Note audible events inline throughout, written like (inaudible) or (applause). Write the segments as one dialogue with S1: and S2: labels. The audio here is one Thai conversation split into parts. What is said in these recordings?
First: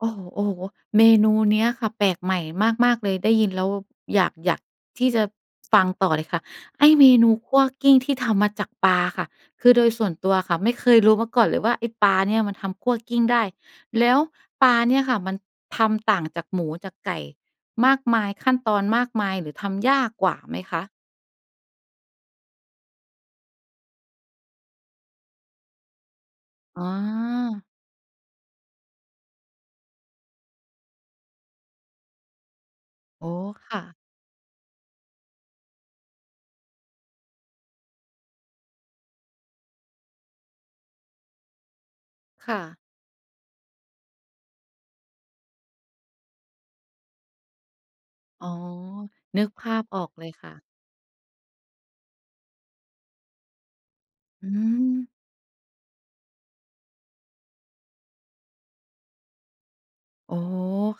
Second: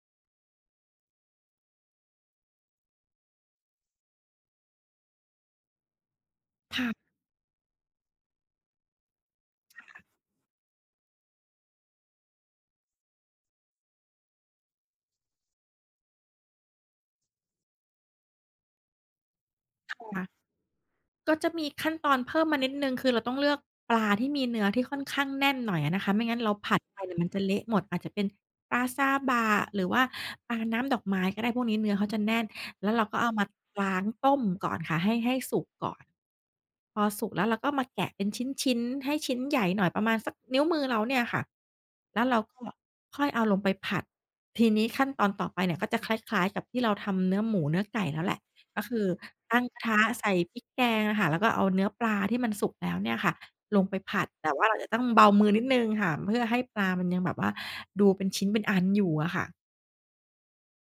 S1: โอ้โฮ ๆ เมนูนี้อะค่ะ แปลกใหม่มาก ๆ เลย ได้ยินแล้วอยาก อยากที่จะ ฟังต่อเลยค่ะ
S2: ค
S1: ไอ
S2: ่
S1: ้
S2: ะ
S1: เมนูคั่วกลิ้งที่ทำมาจากปลาค่ะ คือ
S2: ใ
S1: โ
S2: ช
S1: ด
S2: ่
S1: ย
S2: ค่
S1: ส
S2: ะ
S1: ่วนตัวค่ะ ไม่เคยรู้มาก่อนเลยว่า ไอ้ปลาเนี่ยมันทำคั่วกลิ้งได้ แล้วปลาเนี่ยค่ะ มันทำต่างจากหมูจากไก่มากมาย ขั้นตอนมากมาย หรือทำย
S2: ค
S1: า
S2: ่
S1: ก
S2: ะ
S1: กว่าไหมคะ?
S2: ก็จะมีขั้นตอนเพิ่มมานิดหนึ่ง คือเราต้องเลือกปลาที่มีเนื้อที่ค่อนข้างแน่นหน่อยอะนะคะ ไม่งั้นเราผั
S1: อ
S2: ด
S1: ๋อ
S2: ไป เดี๋ยวมันจะเละหมด อาจจะเป็นปลาซาบะหรือว่าปลาน้ำดอกไม้ก็ได้ พวกนี้เนื้อเขาจะแน่น แล้วเราก็
S1: อ
S2: เ
S1: ๋
S2: อา
S1: อ
S2: มา
S1: ค่
S2: ล้
S1: ะ
S2: าง ต้มก่อนค่ะให้ ให้สุกก่อน พอสุกแล้ว เราก็มาแกะเป็นชิ้น ๆ ให้ชิ้นใหญ่หน่อย ประมาณสักนิ้วมือเราเนี่ยอะค่ะ แล้วเรา
S1: ค
S2: ก
S1: ่
S2: ็
S1: ะ
S2: ค่อยเอาลงไปผัด ทีนี้ขั้นตอนต่อไปเนี่ยก็จะคล้าย ๆ กับที่เราทำเนื้อหมูเนื้อไก่แล้วแหละ
S1: อ๋อ
S2: ก็คือ
S1: นึก
S2: ตั้
S1: ภ
S2: ง
S1: า
S2: กระ
S1: พ
S2: ท
S1: อ
S2: ะ
S1: อกเ
S2: ใ
S1: ล
S2: ส
S1: ย
S2: ่
S1: ค่
S2: พ
S1: ะ
S2: ริกแกงอะค่ะ แล้วก็เอาเนื้อปลาที่มันสุกแล้วเนี่ยค่ะลงไปผัด
S1: อ
S2: แ
S1: ื
S2: ต่ว่าเราอาจจะต้อ
S1: ม
S2: งเบามือนิดหนึ่งค่ะ เพื่อให้ปลามันยังแบบว่าดูเป็นชิ้นเป็นอันอยู่อะค่ะ
S1: โอ้โฮ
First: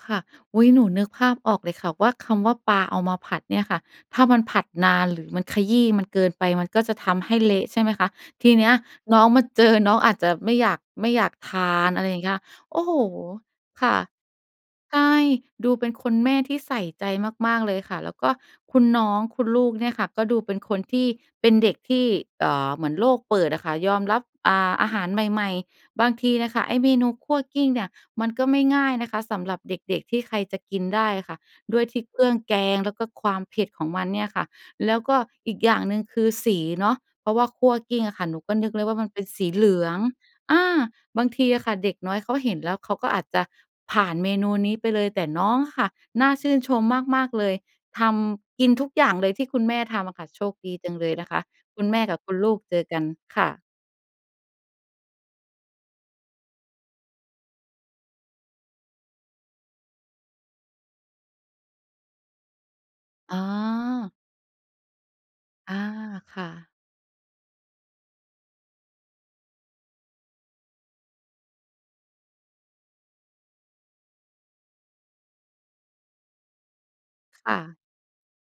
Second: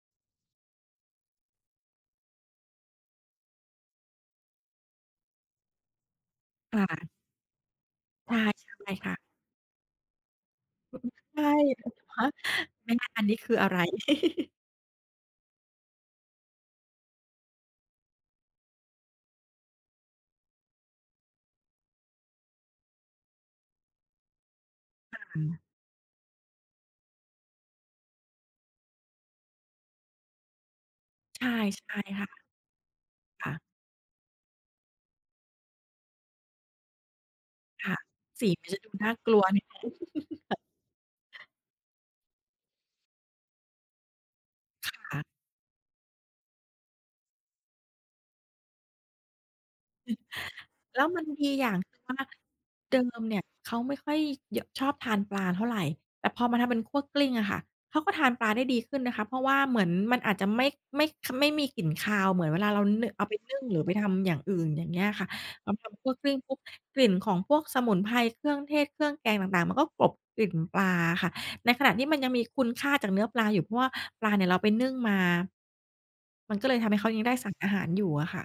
S1: ค่ะ อุ๊ย หนูนึกภาพออกเลยค่ะว่า คำว่าปลาเอามาผัดเนี่ยค่ะ ถ้ามันผัดนานหรือมัน ขยี้มันเกินไป มัน
S2: ค
S1: ก
S2: ่
S1: ็จะ
S2: ะ
S1: ทำให้เละใช่ไหมคะ?
S2: ใช่
S1: ทีเน
S2: ใ
S1: ี้ย
S2: ช่ค่ะ
S1: น้องมาเจอ น้องอาจจะไม่อยาก ไม่
S2: (unintelligible)
S1: อยาก
S2: ใช่
S1: ทาน อะไรอย
S2: ฮ
S1: ่าง
S2: ะ
S1: เงี้ย โอ้
S2: ไม
S1: โฮ!
S2: ่นะ อันนี้คืออะไร
S1: ค่ะ
S2: (chuckles)
S1: ใช่ ดูเป็นคนแม่ที่ใส่ใจมาก ๆ เลยค่ะ แล้วก็คุณน้อง คุณลูกเนี่ยค่ะ ก็ดูเป็นคนที่ เป็นเด็กที่ เออ เหมือนโลกเปิดอะค่ะ ยอมรับ อ่า อาหาร
S2: ค่
S1: ใ
S2: ะ อื
S1: หม่
S2: ม
S1: ๆ บางทีน่ะค่ะไอ้เมนูคั่วกลิ้งเนี่ย มันก็ไม่ง่ายนะคะ สำหรับเด็ก ๆ ที่ใครจะกินได้อะค่ะ
S2: ใช่
S1: ด้
S2: ใช
S1: วยท
S2: ่
S1: ี่เค
S2: ค
S1: รื
S2: ่
S1: ่
S2: ะ
S1: องแกง แล้วก็ความ
S2: ค่
S1: เ
S2: ะ
S1: ผ็ดของมันเนี่ยค่ะ แล้วก็อีกอย่างหนึ่ง คือ สีเนาะ เพราะว่าคั่ว
S2: ค่
S1: กล
S2: ะ
S1: ิ้งอะค่ะ หนู
S2: สี
S1: ก็
S2: ม
S1: น
S2: ั
S1: ึ
S2: น
S1: ก
S2: จะ
S1: เล
S2: ด
S1: ย
S2: ู
S1: ว่า ม
S2: น
S1: ั
S2: ่
S1: น
S2: า
S1: เป็น
S2: กล
S1: ส
S2: ัว
S1: ี
S2: น
S1: เ
S2: ิด
S1: หล
S2: หนึ
S1: ื
S2: ่
S1: อง
S2: ง
S1: อ
S2: (chuckles)
S1: า บางทีอะค่ะ เด็กน้อยเขาเห็นแล้ว เขาก็อาจจะผ่านเมนูนี้ไ
S2: ค
S1: ปเลย
S2: ่
S1: แต
S2: ะ
S1: ่น้องค่ะ น่าชื่นชมมาก ๆ เลย ทำ กินทุกอย่างเลยที่คุณแม่ทำอะ
S2: (chuckles)
S1: ค่ะ โชคดีจั
S2: แ
S1: ง
S2: ล้
S1: เ
S2: ว
S1: ลย
S2: มั
S1: น
S2: น
S1: ะค
S2: ด
S1: ะ
S2: ีอย่าง
S1: คุณ
S2: ค
S1: แ
S2: ื
S1: ม่
S2: อว่
S1: กั
S2: า
S1: บคุณลูกเจอ
S2: เ
S1: ก
S2: ด
S1: ั
S2: ิ
S1: น
S2: มเนี
S1: ค
S2: ่ย
S1: ่ะ
S2: เขาไม่ค่อย ย ชอบทานปลาเท่าไร แต่พอมาทำเป็นคั่วกลิ้งอะค่ะ เขาก็ทานปลาได้ดีขึ้นนะคะ เพราะว่าเหมือนมันอาจจะไม่ ไม่ ข ไม่มีกลิ่นคาว เหมือนเวลาเรา น เอา
S1: อ
S2: ไป
S1: ๋
S2: นึ่งหรือไปท
S1: อ
S2: ำอย่างอื่น อย่างเงี้ยอะค่ะ ท
S1: อา
S2: ำ ทำคั่วกลิ้
S1: ค
S2: ง
S1: ่
S2: ปุ๊บ
S1: ะ
S2: กลิ่นของพวกสมุนไพร เครื่องเทศ เครื่องแกงต่าง ๆ มันก็กลบกลิ่นปลาอะค่ะ ในขณะที่มันยังมีคุณค่าจากเนื้อปลาอยู่ เพราะว่าปลาเนี่ยเราไปนึ่งมา มันก็เลยทำให้เขายังได้ส
S1: ค
S2: าร
S1: ่
S2: อา
S1: ะ
S2: หารอยู่อะค่ะ